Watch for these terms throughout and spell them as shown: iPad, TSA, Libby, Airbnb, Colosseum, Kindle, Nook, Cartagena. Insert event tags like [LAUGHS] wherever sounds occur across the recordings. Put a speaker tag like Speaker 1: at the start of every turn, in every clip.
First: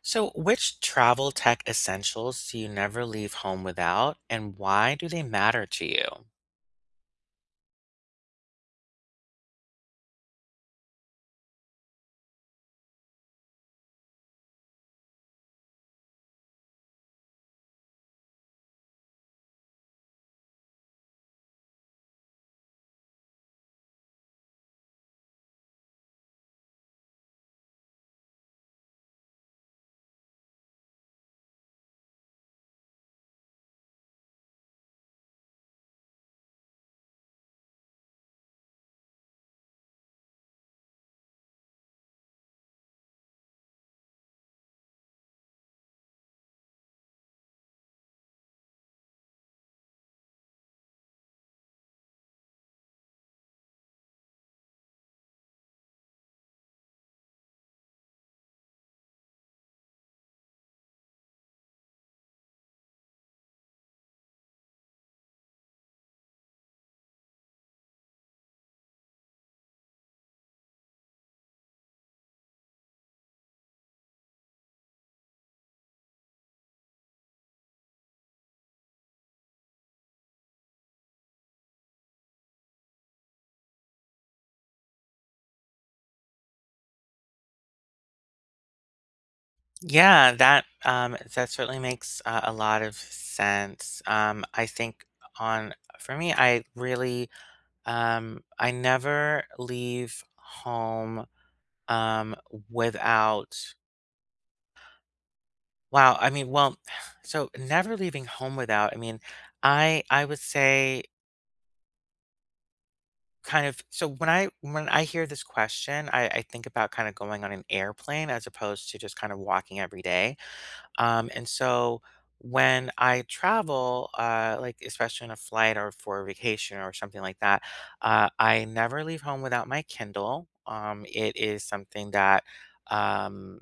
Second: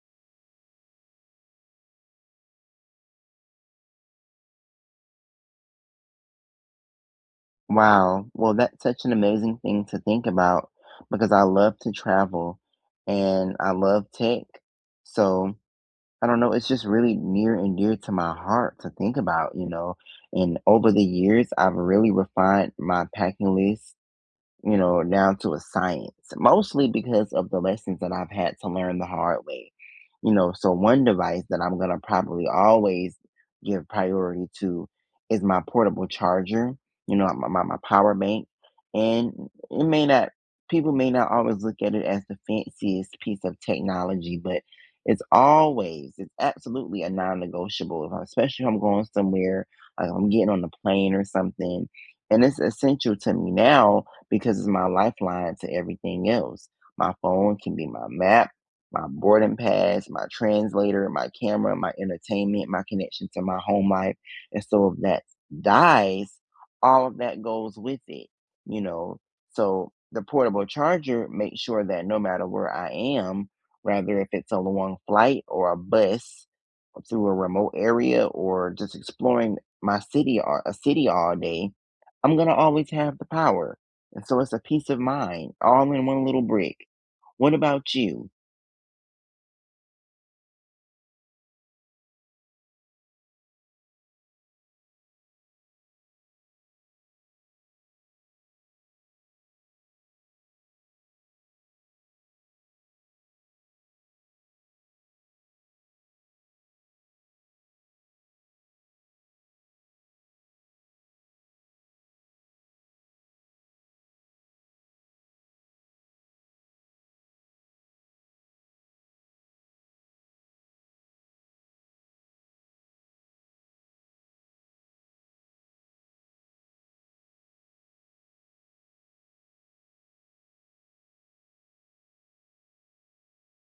Speaker 1: So, which travel tech essentials do you never leave home without, and why do they matter to you?
Speaker 2: Wow. Well, that's such an amazing thing to think about because I love to travel and I love tech. So I don't know, it's just really near and dear to my heart to think about, And over the years, I've really refined my packing list down to a science, mostly because of the lessons that I've had to learn the hard way. You know, so one device that I'm going to probably always give priority to is my portable charger, you know, my power bank. And it may not, people may not always look at it as the fanciest piece of technology, but it's always, it's absolutely a non negotiable, especially if I'm going somewhere, like I'm getting on a plane or something. And it's essential to me now because it's my lifeline to everything else. My phone can be my map, my boarding pass, my translator, my camera, my entertainment, my connection to my home life. And so if that dies, all of that goes with it, you know. So the portable charger makes sure that no matter where I am, rather if it's a long flight or a bus through a remote area or just exploring my city or a city all day, I'm gonna always have the power and so it's a peace of mind all in one little brick. What about you?
Speaker 1: Yeah, that certainly makes a lot of sense. I think on for me, I never leave home um, without. Wow, I mean, well, [SIGHS] so never leaving home without. I mean, I would say. Kind of so when I hear this question, I think about kinda going on an airplane as opposed to just kind of walking every day, and so when I travel, like, especially on a flight or for a vacation or something like that, I never leave home without my Kindle. It is something that um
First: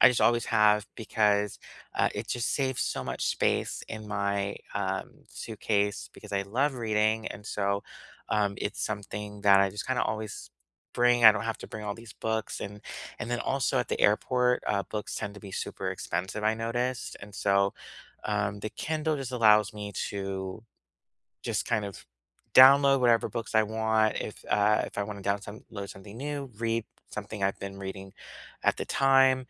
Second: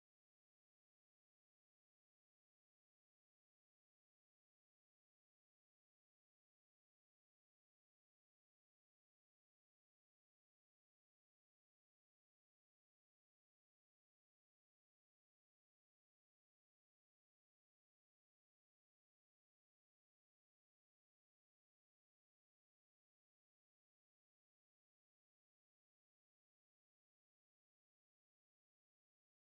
Speaker 1: I just always have because it just saves so much space in my suitcase because I love reading. And so it's something that I just kind of always bring. I don't have to bring all these books. And then also at the airport, books tend to be super expensive, I noticed. And so the Kindle just allows me to just kind of download whatever books I want. If I want to download something new, read something I've been reading at the time,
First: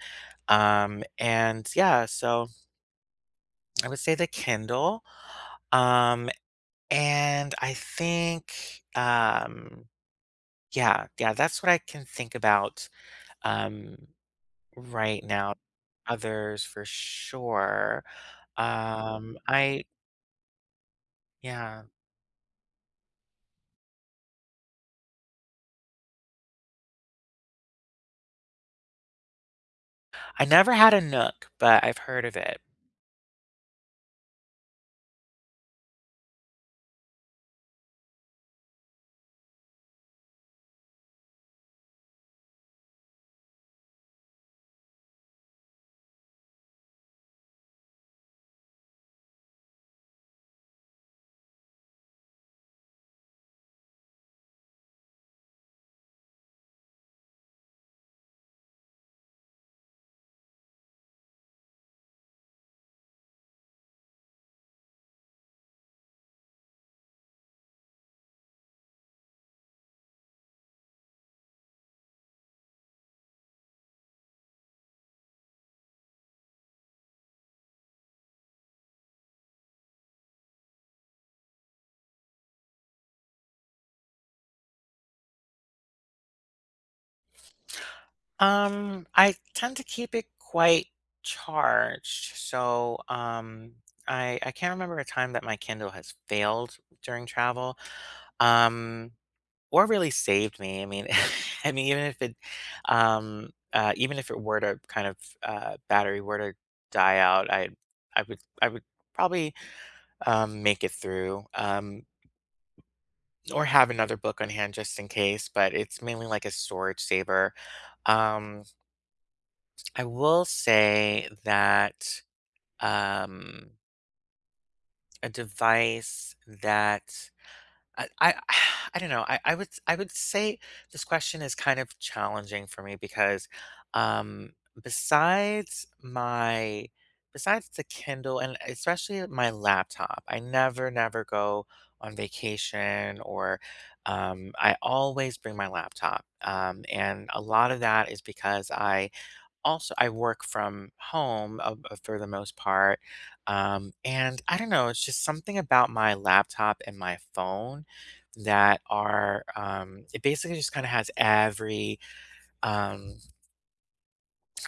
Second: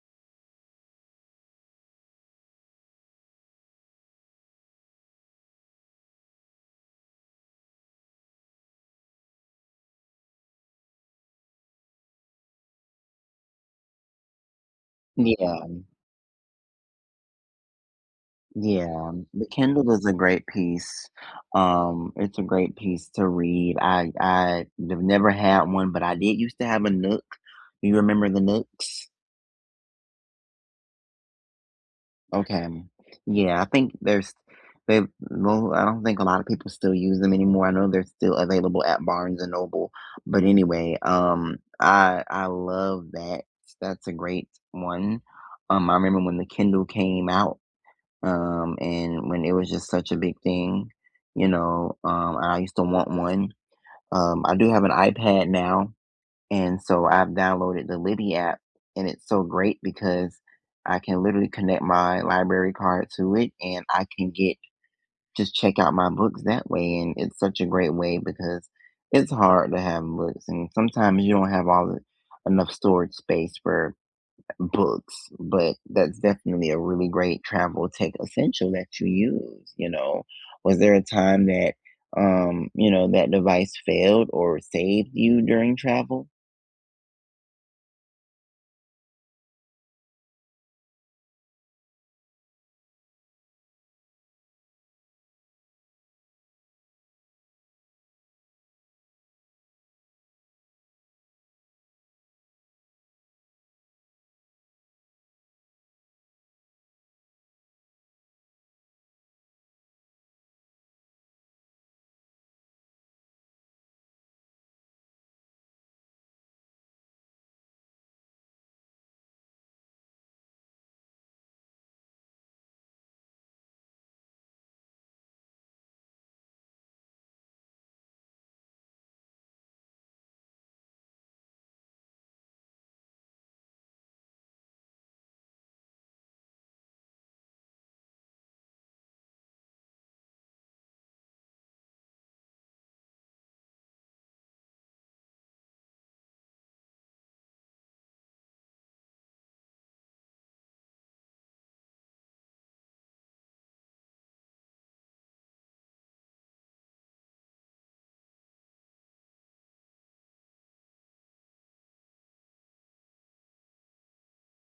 Speaker 1: and yeah, so I would say the Kindle. Um, and I think, um, yeah, yeah, that's what I can think about um, right now.
Speaker 2: Yeah,
Speaker 1: Others for sure.
Speaker 2: yeah.
Speaker 1: Um,
Speaker 2: The
Speaker 1: I,
Speaker 2: Kindle is a great piece.
Speaker 1: yeah,
Speaker 2: It's a great piece to read. I have never had one, but I did used to have a Nook. Do you remember the Nooks?
Speaker 1: I never had a Nook, but I've heard of it.
Speaker 2: Okay. Yeah, I think there's they well, I don't think a lot of people still use them anymore. I know they're still available at Barnes and Noble. But anyway, I love that. That's a great one. I remember when the Kindle came out, and when it was just such a big thing, you know, and I used to want one. I do have an iPad now, and so I've downloaded the Libby app, and it's so great because I can literally connect my library card to it and I can get just check out my books that way. And it's such a great way because it's hard to have books, and sometimes you don't have all the enough storage space for books, but that's definitely a really great travel tech essential that you use, you know. Was there a time that that device failed or saved you during travel?
Speaker 1: I tend to keep it quite charged. So, I can't remember a time that my Kindle has failed during travel. Um, or really saved me, I mean [LAUGHS] I mean, even if it were to kind of, battery were to die out, I would probably, make it through, or have another book on hand just in case, but it's mainly like a storage saver. Um, I will say that, um, a device that I [SIGHS] I don't know. I would say this question is kind of challenging for me because, um, besides my besides the Kindle and especially my laptop, I never go on vacation, or, I always bring my laptop. And a lot of that is because I work from home, for the most part, and I don't know, it's just something about my laptop and my phone that are it basically just kind of has every, um,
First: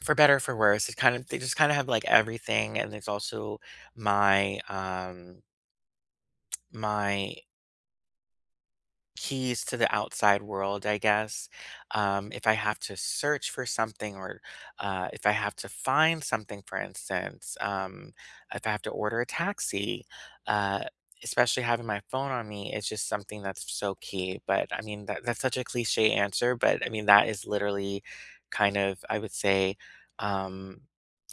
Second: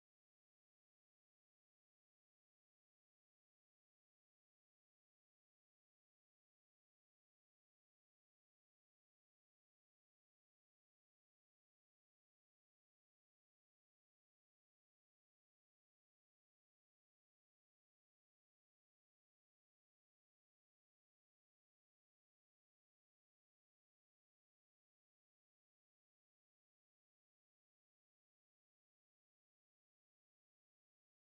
Speaker 1: for better or for worse. It kind of They just kind of have like everything, and there's also my um, my keys to the outside world, I guess. If I have to search for something, or if I have to find something, for instance, if I have to order a taxi, uh, especially having my phone on me, it's just something that's so key. But I mean, that's such a cliche answer, but I mean, that is literally kind of, I would say, um,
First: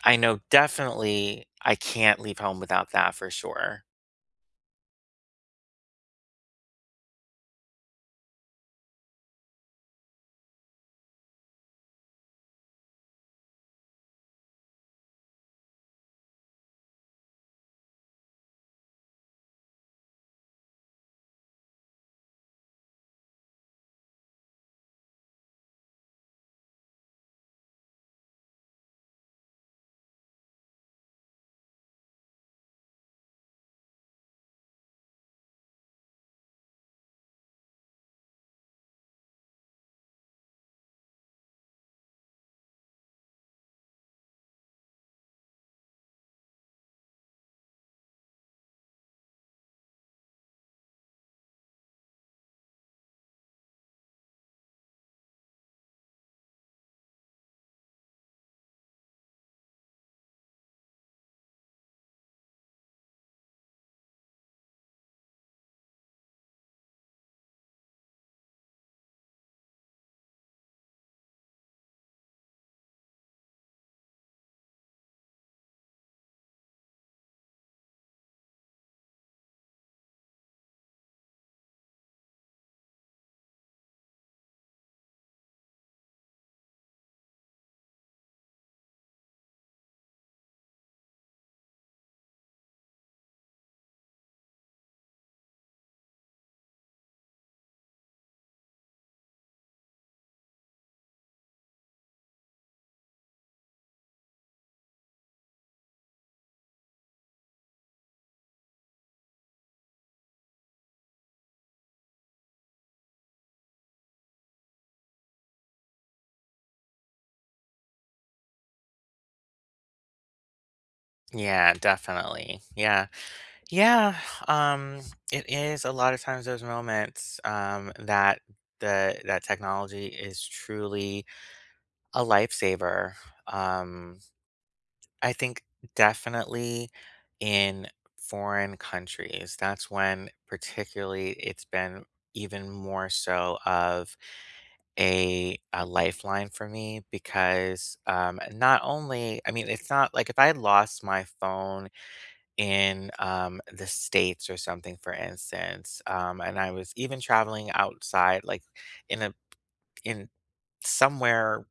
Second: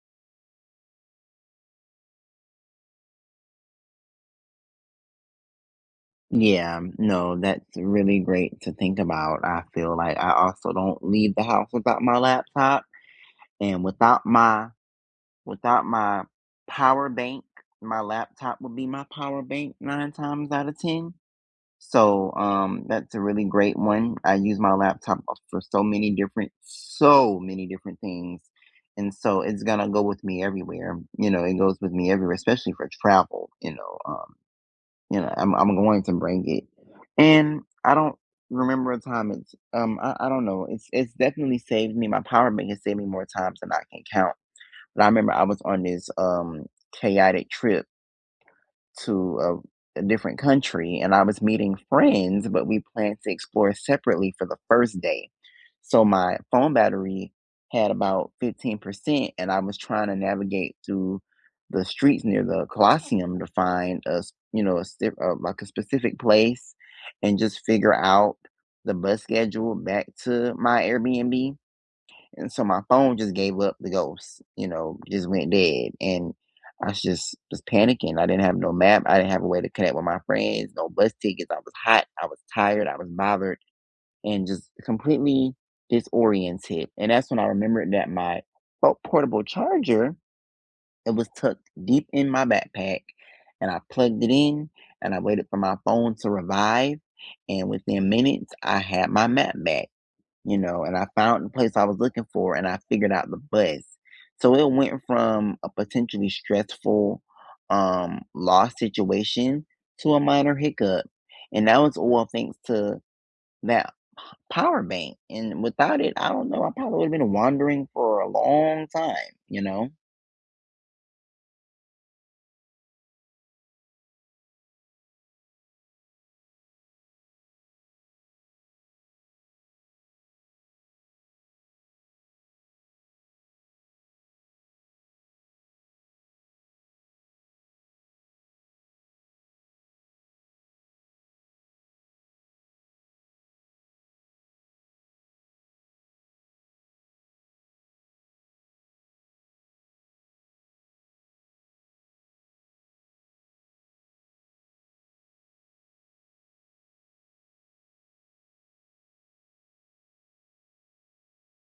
Speaker 1: I know definitely I can't leave home without that for sure.
Speaker 2: Yeah, no, that's really great to think about. I feel like I also don't leave the house without my laptop and without my power bank, my laptop would be my power bank nine times out of ten. So, that's a really great one. I use my laptop for so many different things. And so it's gonna go with me everywhere. You know, it goes with me everywhere, especially for travel, you know. I'm going to bring it. And I don't remember a time it's I don't know. It's definitely saved me. My power bank has saved me more times than I can count. But I remember I was on this chaotic trip to a different country and I was meeting friends, but we planned to explore separately for the first day. So my phone battery had about 15%, and I was trying to navigate through the streets near the Colosseum to find you know, like a specific place and just figure out the bus schedule back to my Airbnb. And so my phone just gave up the ghost, you know, just went dead. And I was just was panicking. I didn't have no map. I didn't have a way to connect with my friends, no bus tickets. I was hot. I was tired. I was bothered and just completely disoriented. And that's when I remembered that my portable charger, it was tucked deep in my backpack. And I plugged it in and I waited for my phone to revive. And within minutes, I had my map back you know, and I found the place I was looking for and I figured out the bus. So it went from a potentially stressful loss situation to a minor hiccup. And that was all thanks to that power bank. And without it, I don't know, I probably would have been wandering for a long time, you know?
Speaker 1: Yeah, definitely. Yeah. Yeah, um, it is a lot of times those moments, that technology is truly a lifesaver. Um, I think definitely in foreign countries, that's when particularly it's been even more so of a lifeline for me because, not only, I mean, it's not like if I lost my phone in, the States or something, for instance. And I was even traveling outside, like in a in somewhere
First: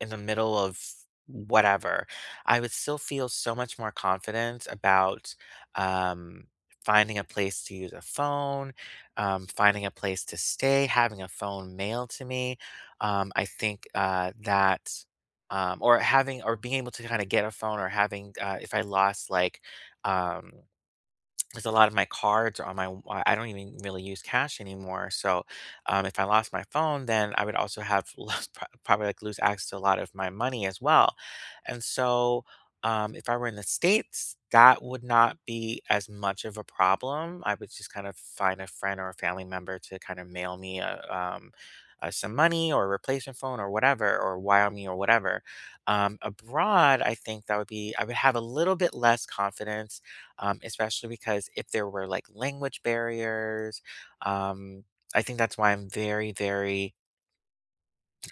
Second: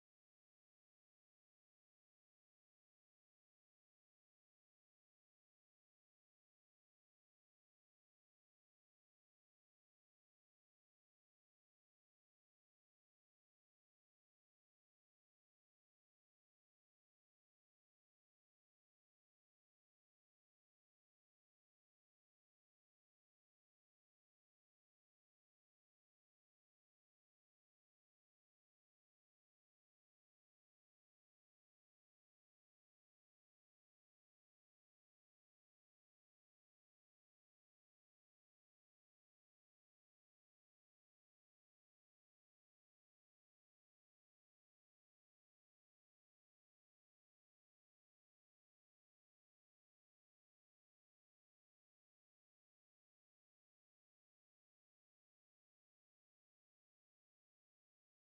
Speaker 1: in the middle of whatever, I would still feel so much more confident about um, finding a place to use a phone, finding a place to stay, having a phone mailed to me. I think that. Or being able to kind of get a phone or having, if I lost, like, um, 'cause a lot of my cards are on my w I don't even really use cash anymore, so, if I lost my phone, then I would also have [LAUGHS] lost probably, like, lose access to a lot of my money as well, and so, if I were in the States, that would not be as much of a problem. I would just kind of find a friend or a family member to kind of mail me some money or a replacement phone or whatever, or wire me or whatever. Abroad, I think that would be I would have a little bit less confidence, especially because if there were like language barriers, um, I think that's why I'm very, very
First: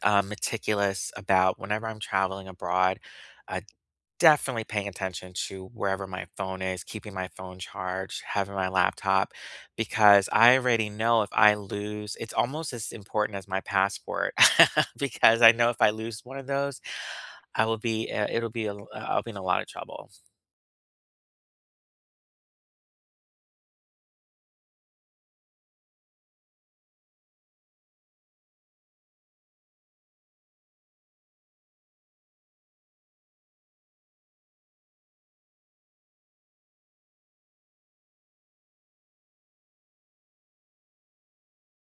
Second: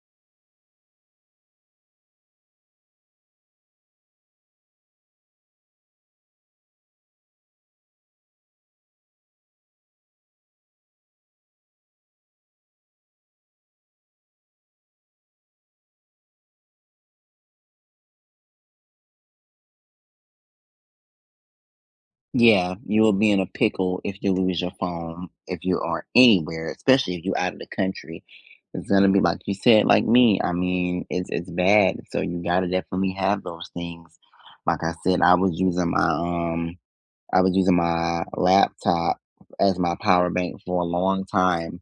Speaker 1: meticulous about whenever I'm traveling abroad, uh, definitely paying attention to wherever my phone is, keeping my phone charged, having my laptop, because I already know if I lose, it's almost as important as my passport, [LAUGHS] because I know if I lose one of those, I'll be in a lot of trouble.
Speaker 2: Yeah, you will be in a pickle if you lose your phone, if you are anywhere, especially if you out of the country. It's gonna be like you said, like me. I mean, it's bad. So you gotta definitely have those things. Like I said, I was using my laptop as my power bank for a long time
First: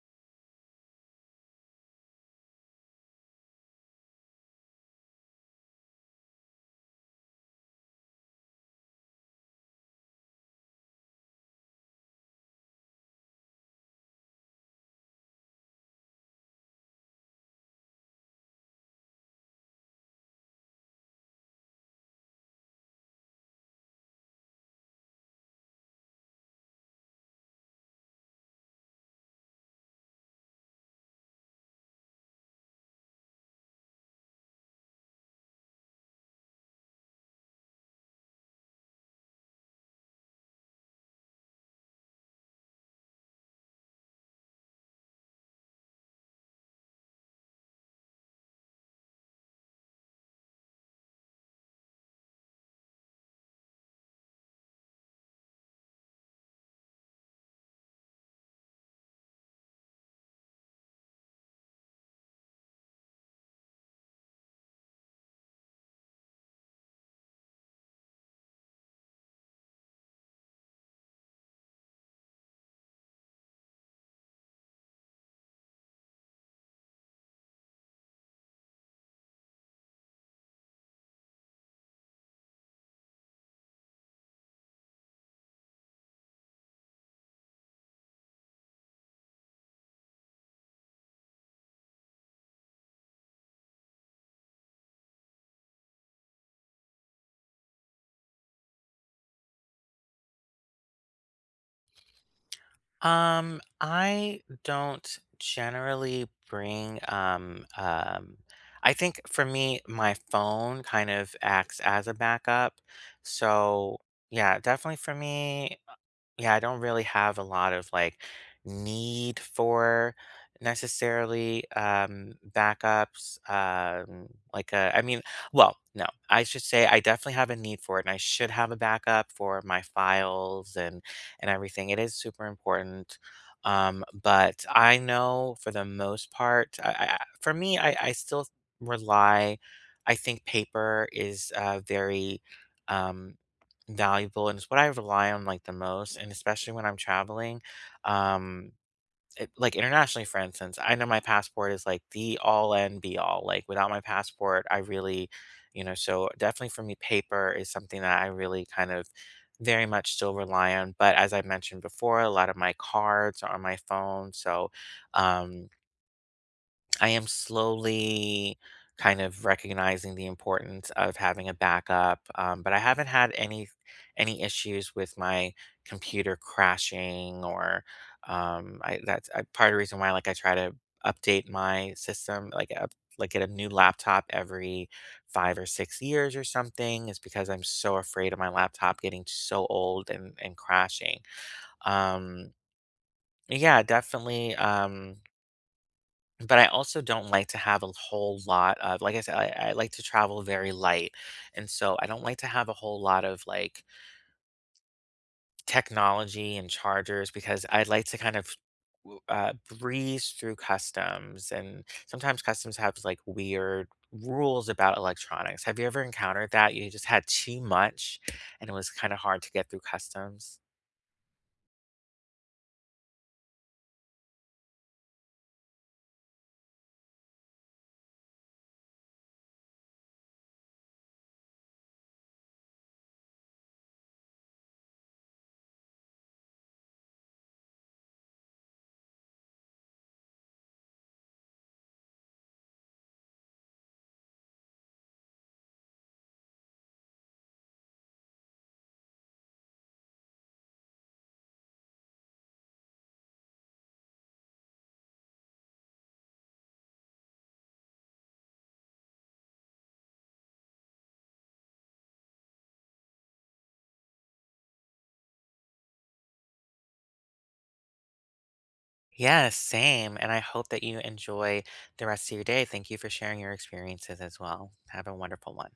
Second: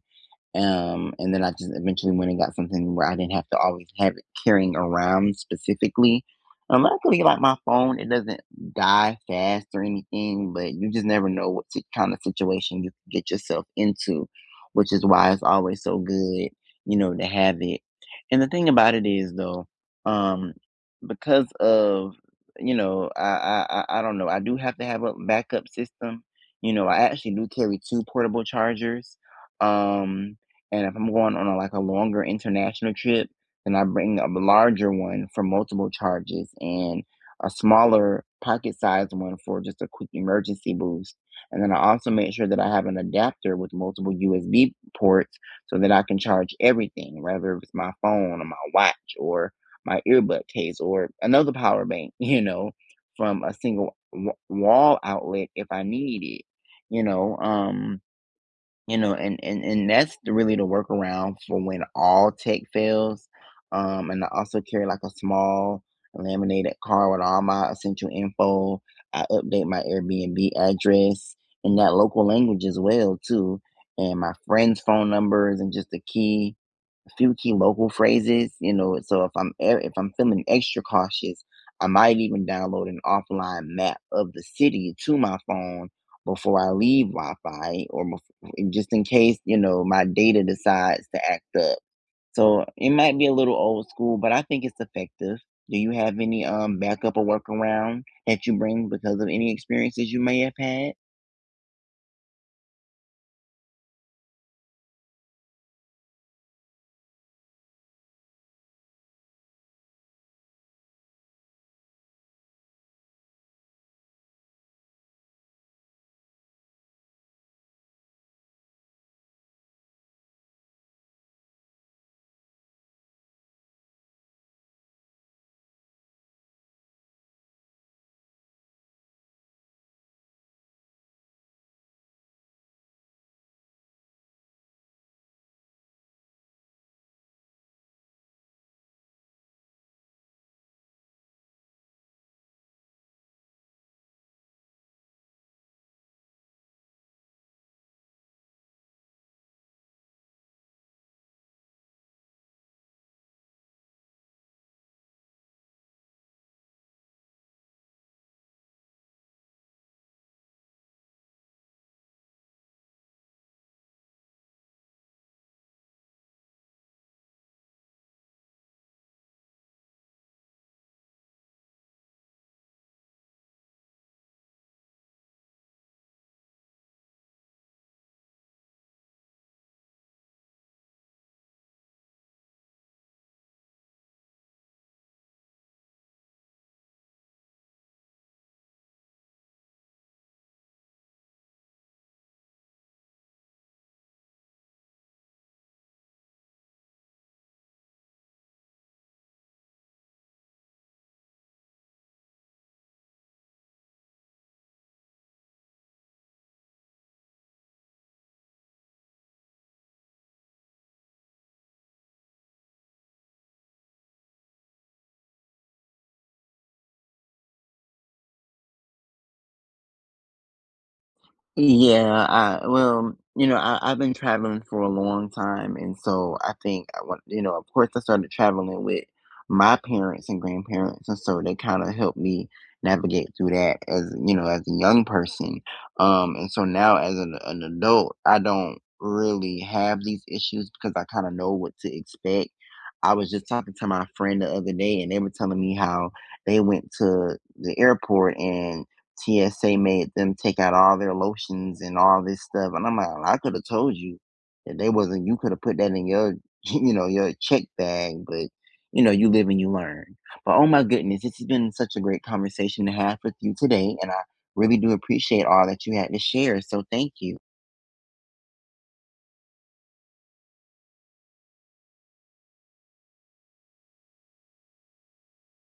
Speaker 2: and then I just eventually went and got something where I didn't have to always have it carrying around specifically. Luckily, like my phone, it doesn't die fast or anything, but you just never know what kind of situation you could get yourself into, which is why it's always so good, you know, to have it. And the thing about it is, though, um, because of you know, I don't know, I do have to have a backup system. You know, I actually do carry two portable chargers. Um, and if I'm going on like a longer international trip, then I bring a larger one for multiple charges and a smaller pocket sized one for just a quick emergency boost. And then I also make sure that I have an adapter with multiple USB ports so that I can charge everything, whether it's my phone or my watch or my earbud case or another power bank, [LAUGHS] you know, from a single wall outlet if I need it, you know. And that's the really the workaround for when all tech fails. And I also carry like a small laminated card with all my essential info. I update my Airbnb address in that local language as well too, and my friends' phone numbers and just a key few key local phrases, you know. So if if I'm feeling extra cautious, I might even download an offline map of the city to my phone before I leave Wi-Fi, or just in case you know my data decides to act up. So it might be a little old school, but I think it's effective. Do you have any backup or workaround that you bring because of any experiences you may have had?
Speaker 1: I don't generally bring I think for me my phone kind of acts as a backup. So, yeah, definitely for me, yeah, I don't really have a lot of like need for necessarily backups. Like I mean, well, no. I should say I definitely have a need for it and I should have a backup for my files and everything. It is super important. But I know for the most part, I for me, I still rely. I think paper is very um valuable, and it's what I rely on like the most, and especially when I'm traveling. Um it, like internationally for instance, I know my passport is like the all and be all. Like without my passport, I really, so definitely for me paper is something that I really kind of very much still rely on. But as I mentioned before, a lot of my cards are on my phone. So um I am slowly kind of recognizing the importance of having a backup, but I haven't had any issues with my computer crashing, or that's part of the reason why, like, I try to update my system, like like get a new laptop every 5 or 6 years or something, is because I'm so afraid of my laptop getting so old and crashing. Um, yeah, definitely. But I also don't like to have a whole lot of, like I said, I like to travel very light. And so I don't like to have a whole lot of like technology and chargers because I like to kind of w- uh, breeze through customs. And sometimes customs have like weird rules about electronics. Have you ever encountered that? You just had too much and it was kind of hard to get through customs.
Speaker 2: Yeah, I well, you know, I've been traveling for a long time, and so I think I want, you know, of course, I started traveling with my parents and grandparents, and so they kind of helped me navigate through that as, you know, as a young person. And so now as an adult, I don't really have these issues because I kind of know what to expect. I was just talking to my friend the other day, and they were telling me how they went to the airport and TSA made them take out all their lotions and all this stuff. And I'm like, I could have told you that they wasn't, you could have put that in your, [LAUGHS] you know, your check bag, but you know, you live and you learn. But oh my goodness, this has been such a great conversation to have with you today. And I really do appreciate all that you had to share. So thank you.
Speaker 1: Yes, same. And I hope that you enjoy the rest of your day. Thank you for sharing your experiences as well. Have a wonderful one.